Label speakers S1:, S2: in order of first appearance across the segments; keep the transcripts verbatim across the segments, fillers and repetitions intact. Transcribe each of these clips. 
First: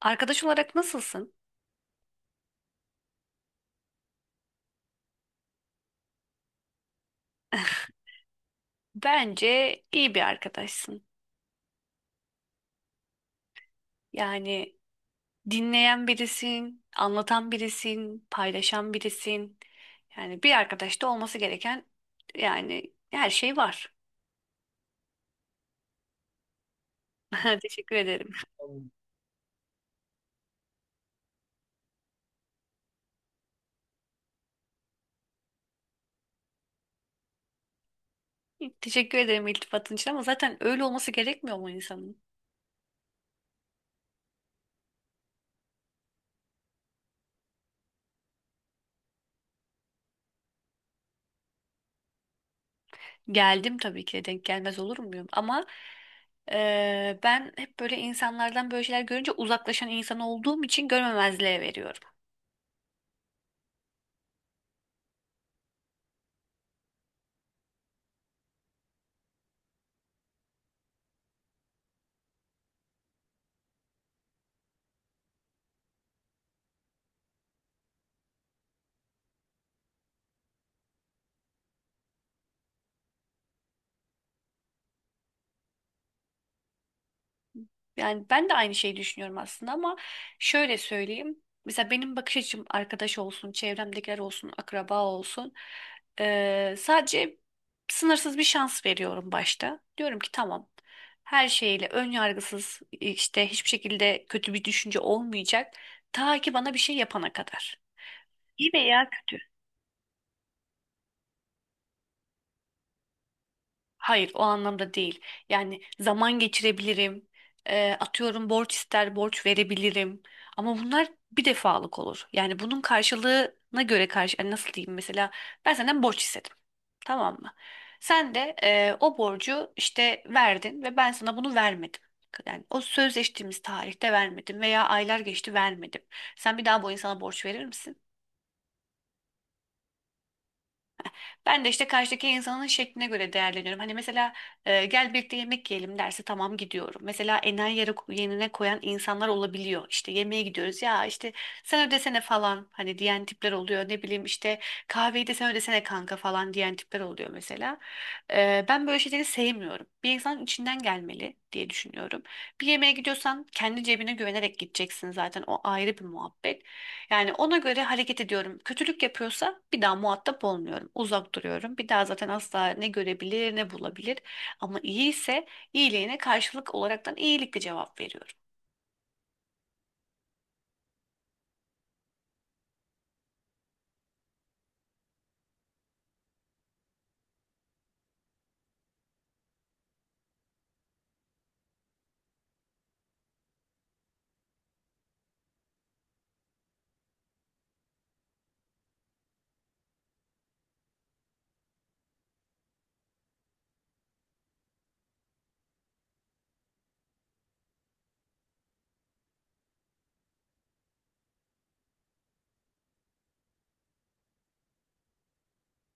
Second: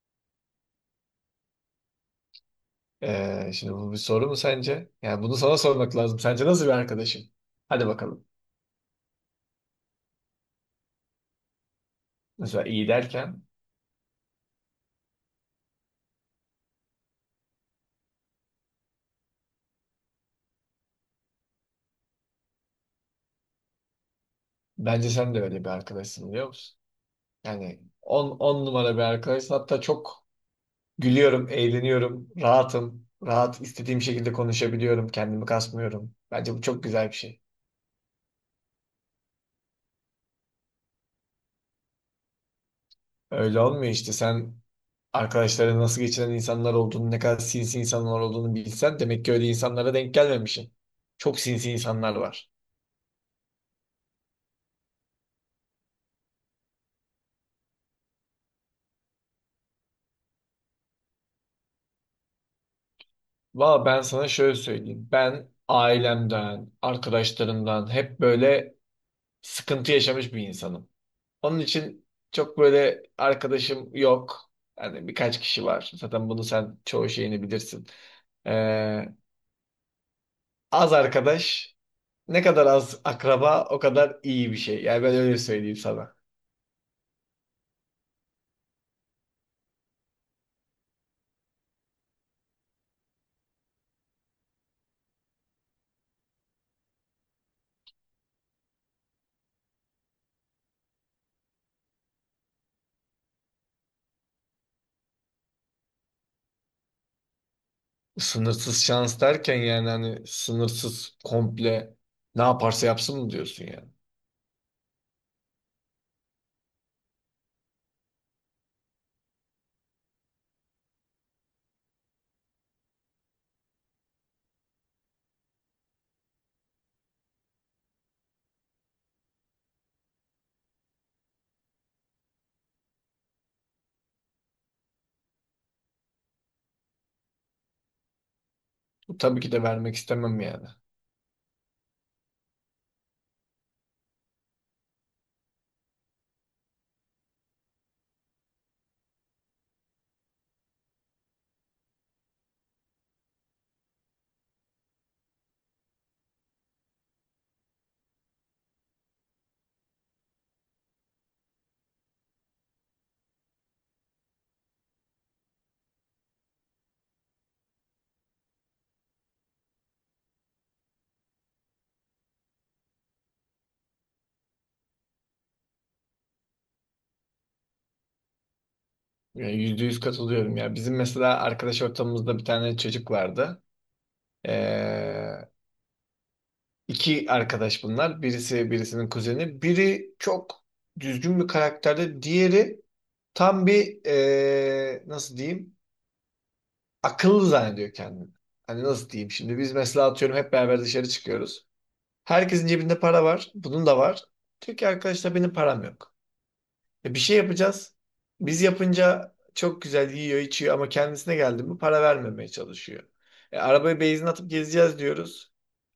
S1: Arkadaş olarak nasılsın?
S2: Ee, şimdi bu bir soru mu sence? Yani bunu sana sormak lazım. Sence nasıl bir arkadaşım? Hadi bakalım.
S1: Bence iyi bir arkadaşsın.
S2: Mesela iyi derken
S1: Yani dinleyen birisin, anlatan birisin, paylaşan birisin. Yani bir arkadaşta olması gereken yani her şey var.
S2: bence sen de öyle bir arkadaşsın biliyor musun? Yani
S1: Teşekkür ederim.
S2: on on numara bir arkadaşsın. Hatta çok gülüyorum, eğleniyorum, rahatım. Rahat istediğim şekilde konuşabiliyorum, kendimi kasmıyorum. Bence bu çok güzel bir şey.
S1: Teşekkür ederim iltifatın için ama zaten öyle olması gerekmiyor mu insanın?
S2: Öyle olmuyor işte. Sen Arkadaşların nasıl geçinen insanlar olduğunu, ne kadar sinsi insanlar olduğunu bilsen demek ki öyle insanlara denk gelmemişsin. Çok sinsi insanlar var.
S1: Geldim tabii ki de denk gelmez olur muyum? Ama eee, ben hep böyle insanlardan böyle şeyler görünce uzaklaşan insan olduğum için görmemezliğe veriyorum.
S2: Valla ben sana şöyle söyleyeyim. Ben ailemden, arkadaşlarımdan hep böyle sıkıntı yaşamış bir insanım. Onun için çok böyle arkadaşım yok. Yani birkaç kişi var. Zaten bunu sen çoğu şeyini bilirsin. Ee, Az arkadaş, ne kadar az akraba o kadar iyi bir şey. Yani ben öyle söyleyeyim sana.
S1: Yani ben de aynı şeyi düşünüyorum aslında ama şöyle söyleyeyim. Mesela benim bakış açım arkadaş olsun, çevremdekiler olsun, akraba olsun. Eee, sadece sınırsız bir şans veriyorum başta. Diyorum ki tamam. Her şeyle ön yargısız işte hiçbir şekilde kötü bir düşünce olmayacak. Ta ki bana bir şey yapana kadar. İyi
S2: Sınırsız
S1: veya
S2: şans
S1: kötü.
S2: derken yani hani sınırsız komple ne yaparsa yapsın mı diyorsun yani?
S1: Hayır, o anlamda değil. Yani zaman geçirebilirim. E, atıyorum borç ister borç verebilirim. Ama bunlar bir defalık olur. Yani bunun karşılığına göre karşı yani nasıl diyeyim mesela ben senden borç istedim. Tamam mı? Sen de e, o borcu işte verdin ve ben sana bunu vermedim. Yani o sözleştiğimiz tarihte vermedim veya aylar geçti vermedim. Sen bir daha bu insana borç verir misin?
S2: Bu tabii ki de vermek istemem yani.
S1: Ben de işte karşıdaki insanın şekline göre değerleniyorum. Hani mesela e, gel birlikte yemek yiyelim derse tamam gidiyorum. Mesela enayi yere, yerine koyan insanlar olabiliyor. İşte yemeğe gidiyoruz ya işte sen ödesene falan hani diyen tipler oluyor. Ne bileyim işte kahveyi de sen ödesene kanka falan diyen tipler oluyor mesela. E, ben böyle şeyleri sevmiyorum. Bir insanın içinden gelmeli diye düşünüyorum. Bir yemeğe gidiyorsan kendi cebine güvenerek gideceksin zaten o ayrı bir muhabbet. Yani ona göre hareket ediyorum. Kötülük yapıyorsa bir daha muhatap olmuyorum. Uzak duruyorum. Bir daha zaten asla ne görebilir ne bulabilir. Ama iyi ise iyiliğine karşılık olaraktan iyilikle cevap veriyorum.
S2: Ya, yüzde yüz katılıyorum ya. Bizim mesela arkadaş ortamımızda bir tane çocuk vardı. Ee, iki arkadaş bunlar. Birisi birisinin kuzeni. Biri çok düzgün bir karakterde. Diğeri tam bir ee, nasıl diyeyim akıllı zannediyor kendini. Hani nasıl diyeyim şimdi biz mesela atıyorum hep beraber dışarı çıkıyoruz. Herkesin cebinde para var. Bunun da var. Diyor ki arkadaşlar benim param yok. E, bir şey yapacağız. Biz yapınca çok güzel yiyor, içiyor ama kendisine geldi mi para vermemeye çalışıyor. E, arabaya benzin atıp gezeceğiz diyoruz.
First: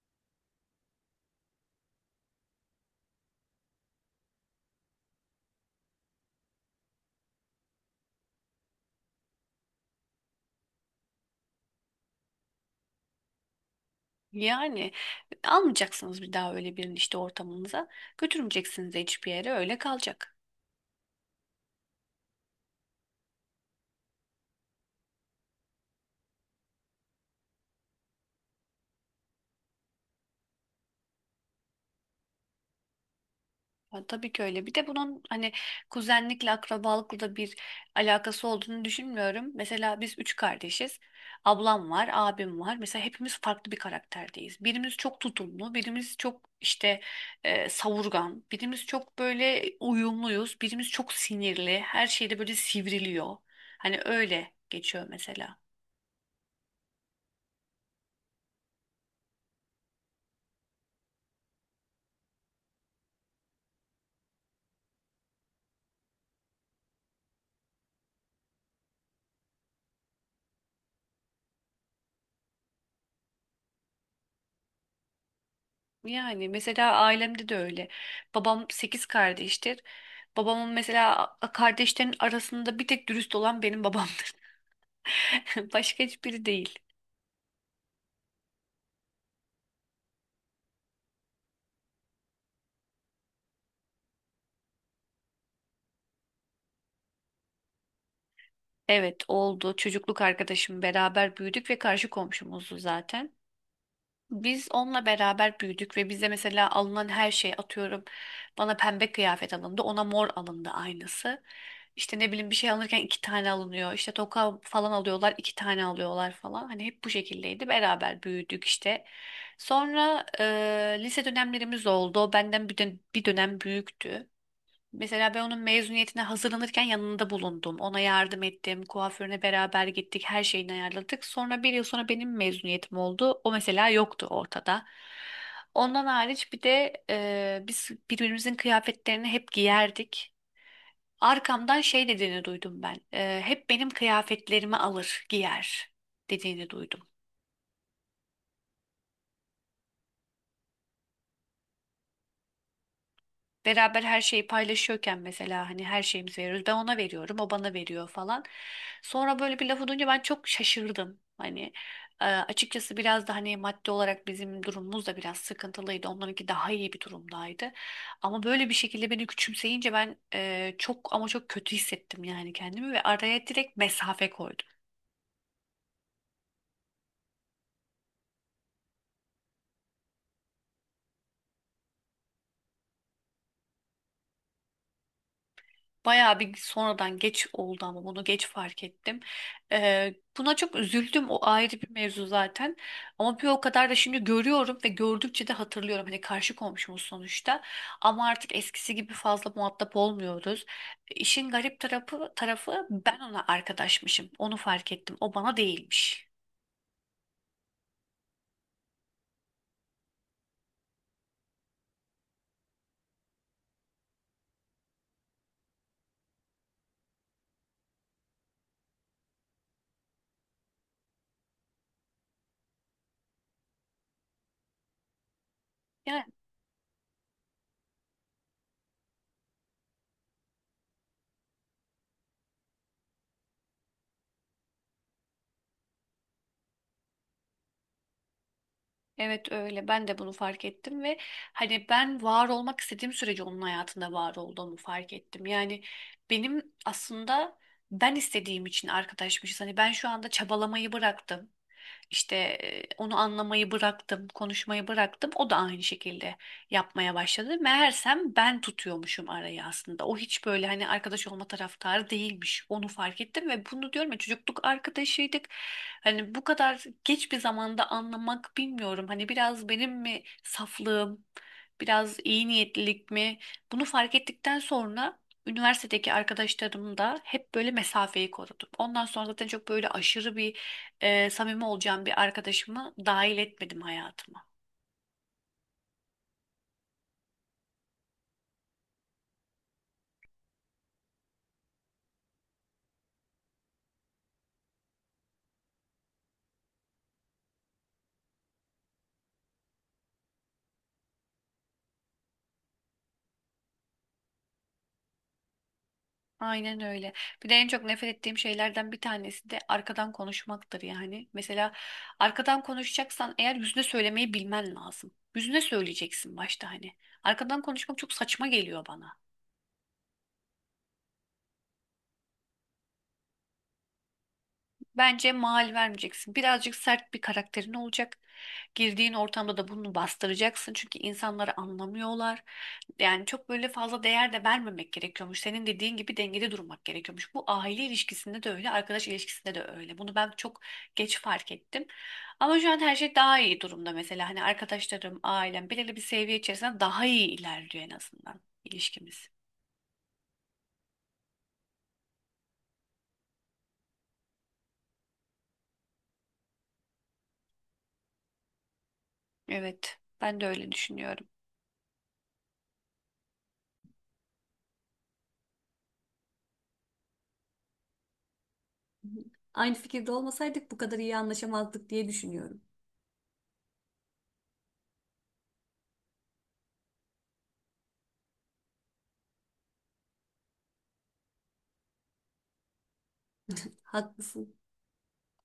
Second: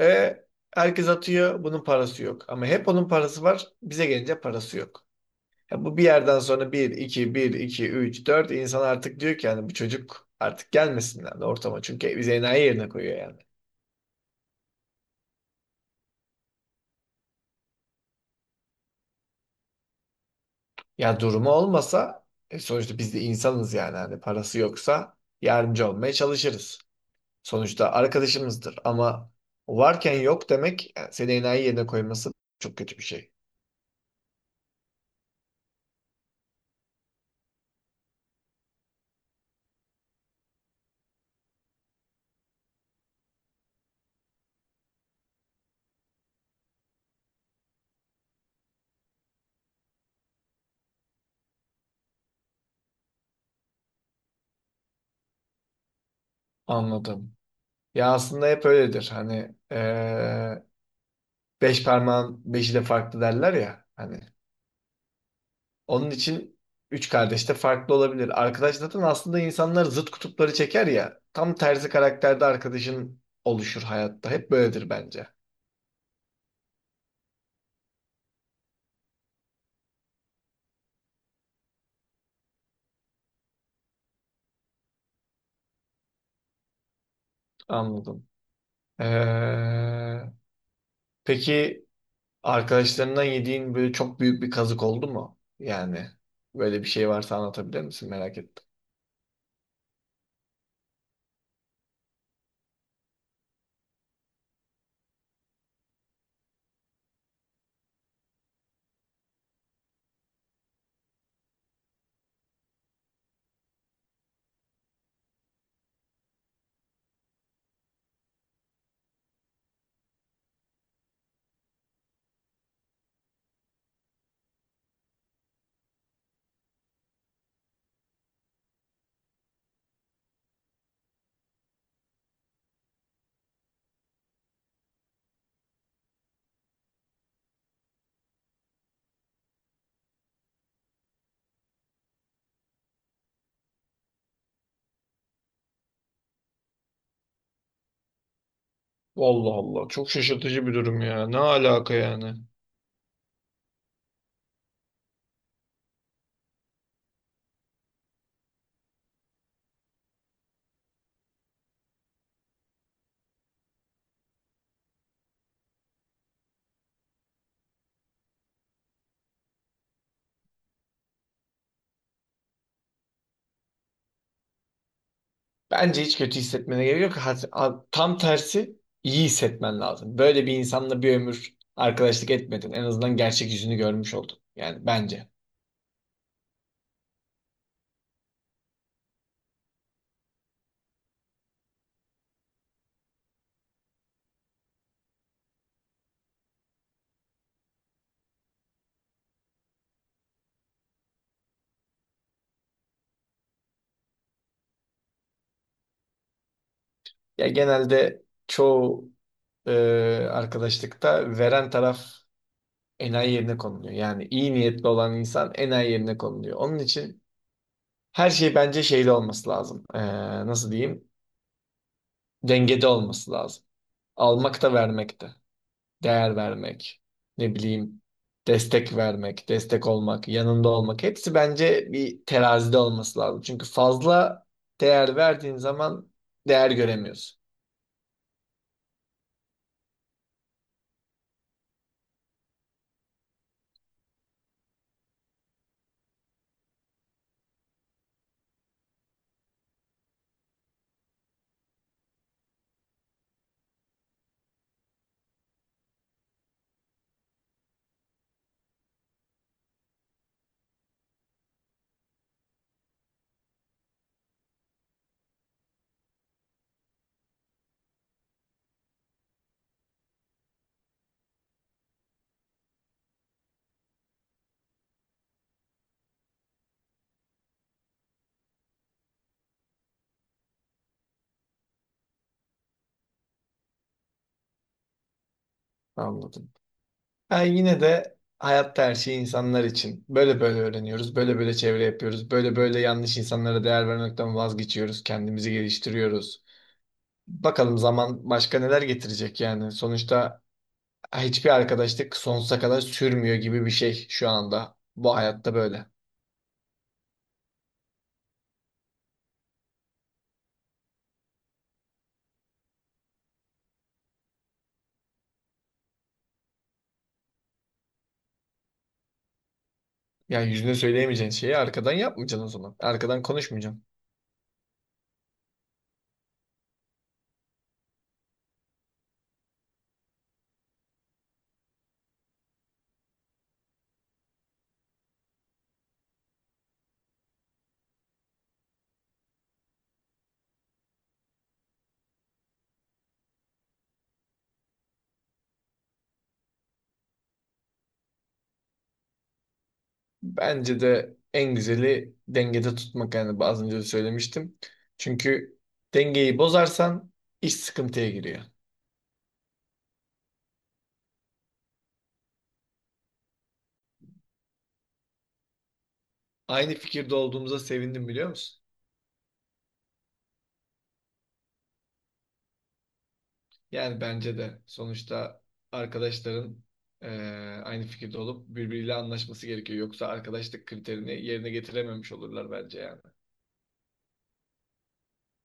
S2: E, Herkes atıyor, bunun parası yok. Ama hep onun parası var, bize gelince parası yok. Ya bu bir yerden sonra bir, iki, bir, iki, üç, dört insan artık diyor ki yani bu çocuk artık gelmesin yani ortama. Çünkü bizi enayi yerine koyuyor yani.
S1: Yani almayacaksınız bir daha öyle birini işte ortamınıza. Götürmeyeceksiniz de hiçbir yere öyle kalacak.
S2: Ya durumu olmasa e, sonuçta biz de insanız yani. Hani parası yoksa yardımcı olmaya çalışırız. Sonuçta arkadaşımızdır ama varken yok demek yani seni enayi yerine koyması çok kötü bir şey.
S1: Ya tabii ki öyle. Bir de bunun hani kuzenlikle, akrabalıkla da bir alakası olduğunu düşünmüyorum. Mesela biz üç kardeşiz. Ablam var, abim var. Mesela hepimiz farklı bir karakterdeyiz. Birimiz çok tutumlu, birimiz çok işte e, savurgan, birimiz çok böyle uyumluyuz, birimiz çok sinirli. Her şeyde böyle sivriliyor. Hani öyle geçiyor mesela.
S2: Anladım. Ya aslında hep öyledir. Hani eee, beş parmağın beşi de farklı derler ya. Hani onun için üç kardeş de farklı olabilir. Arkadaş zaten aslında insanlar zıt kutupları çeker ya. Tam tersi karakterde arkadaşın oluşur hayatta. Hep böyledir bence.
S1: Yani mesela ailemde de öyle. Babam sekiz kardeştir. Babamın mesela a- kardeşlerin arasında bir tek dürüst olan benim babamdır. Başka hiçbiri değil.
S2: Anladım. Eee, peki arkadaşlarından yediğin böyle çok büyük bir kazık oldu mu? Yani böyle bir şey varsa anlatabilir misin? Merak ettim.
S1: Evet oldu. Çocukluk arkadaşım beraber büyüdük ve karşı komşumuzdu zaten. Biz onunla beraber büyüdük ve bize mesela alınan her şey atıyorum. Bana pembe kıyafet alındı, ona mor alındı aynısı. İşte ne bileyim bir şey alırken iki tane alınıyor. İşte toka falan alıyorlar, iki tane alıyorlar falan. Hani hep bu şekildeydi. Beraber büyüdük işte. Sonra e, lise dönemlerimiz oldu. O benden bir, dön- bir dönem büyüktü. Mesela ben onun mezuniyetine hazırlanırken yanında bulundum. Ona yardım ettim. Kuaförüne beraber gittik. Her şeyini ayarladık. Sonra bir yıl sonra benim mezuniyetim oldu. O mesela yoktu ortada. Ondan hariç bir de e, biz birbirimizin kıyafetlerini hep giyerdik. Arkamdan şey dediğini duydum ben. E, hep benim kıyafetlerimi alır, giyer dediğini duydum.
S2: Allah Allah. Çok şaşırtıcı bir durum ya. Ne alaka yani?
S1: Beraber her şeyi paylaşıyorken mesela hani her şeyimizi veriyoruz. Ben ona veriyorum, o bana veriyor falan. Sonra böyle bir lafı duyunca ben çok şaşırdım. Hani e, açıkçası biraz da hani maddi olarak bizim durumumuz da biraz sıkıntılıydı. Onlarınki daha iyi bir durumdaydı. Ama böyle bir şekilde beni küçümseyince ben e, çok ama çok kötü hissettim yani kendimi ve araya direkt mesafe koydum.
S2: Bence hiç kötü hissetmene gerek yok. Ha- ha- Tam tersi iyi hissetmen lazım. Böyle bir insanla bir ömür arkadaşlık etmedin. En azından gerçek yüzünü görmüş oldun. Yani bence.
S1: Bayağı bir sonradan geç oldu ama bunu geç fark ettim. Ee, buna çok üzüldüm. O ayrı bir mevzu zaten. Ama bir o kadar da şimdi görüyorum ve gördükçe de hatırlıyorum. Hani karşı komşumuz sonuçta. Ama artık eskisi gibi fazla muhatap olmuyoruz. İşin garip tarafı, tarafı ben ona arkadaşmışım. Onu fark ettim. O bana değilmiş.
S2: Ya genelde çoğu e, arkadaşlıkta veren taraf enayi yerine konuluyor. Yani iyi niyetli olan insan enayi yerine konuluyor. Onun için her şey bence şeyde olması lazım. Ee, nasıl diyeyim? Dengede olması lazım. Almak da vermek de.
S1: Yani
S2: Değer vermek. Ne bileyim. Destek vermek, destek olmak, yanında olmak. Hepsi bence bir terazide olması lazım. Çünkü fazla değer verdiğin zaman değer göremiyorsun.
S1: evet öyle. Ben de bunu fark ettim ve hani ben var olmak istediğim sürece onun hayatında var olduğumu fark ettim. Yani benim aslında ben istediğim için arkadaşmışız. Hani ben şu anda çabalamayı bıraktım. İşte e, onu anlamayı bıraktım, konuşmayı bıraktım. O da aynı şekilde yapmaya başladı. Meğersem ben tutuyormuşum arayı aslında. O hiç böyle hani arkadaş olma taraftarı değilmiş. Onu fark ettim ve bunu diyorum ya çocukluk arkadaşıydık. Hani bu kadar geç bir zamanda anlamak bilmiyorum. Hani biraz benim mi saflığım, biraz iyi niyetlilik mi? Bunu fark ettikten sonra üniversitedeki arkadaşlarım da hep böyle mesafeyi korudum. Ondan sonra zaten çok böyle aşırı bir e, samimi olacağım bir arkadaşımı dahil etmedim hayatıma.
S2: Anladım. Ben yine de hayatta her şey insanlar için. Böyle böyle öğreniyoruz, böyle böyle çevre yapıyoruz, böyle böyle yanlış insanlara değer vermekten vazgeçiyoruz, kendimizi geliştiriyoruz. Bakalım zaman başka neler getirecek yani. Sonuçta hiçbir arkadaşlık sonsuza kadar sürmüyor gibi bir şey şu anda. Bu hayatta böyle.
S1: Aynen öyle. Bir de en çok nefret ettiğim şeylerden bir tanesi de arkadan konuşmaktır yani. Mesela arkadan konuşacaksan eğer yüzüne söylemeyi bilmen lazım. Yüzüne söyleyeceksin başta hani. Arkadan konuşmak çok saçma geliyor bana.
S2: Yani yüzüne söyleyemeyeceğin şeyi arkadan yapmayacaksın o zaman. Arkadan konuşmayacaksın.
S1: Bence mal vermeyeceksin. Birazcık sert bir karakterin olacak. Girdiğin ortamda da bunu bastıracaksın. Çünkü insanları anlamıyorlar. Yani çok böyle fazla değer de vermemek gerekiyormuş. Senin dediğin gibi dengede durmak gerekiyormuş. Bu aile ilişkisinde de öyle, arkadaş ilişkisinde de öyle. Bunu ben çok geç fark ettim. Ama şu an her şey daha iyi durumda mesela. Hani arkadaşlarım, ailem belirli bir seviye içerisinde daha iyi ilerliyor en azından ilişkimiz.
S2: Bence de en güzeli dengede tutmak yani az önce de söylemiştim. Çünkü dengeyi bozarsan iş sıkıntıya giriyor.
S1: Evet, ben de öyle düşünüyorum.
S2: Aynı fikirde olduğumuza sevindim biliyor musun?
S1: Aynı fikirde olmasaydık bu kadar iyi anlaşamazdık diye düşünüyorum.
S2: Yani bence de sonuçta arkadaşların eee, aynı fikirde olup birbiriyle anlaşması gerekiyor. Yoksa arkadaşlık kriterini yerine getirememiş olurlar bence yani.
S1: Haklısın.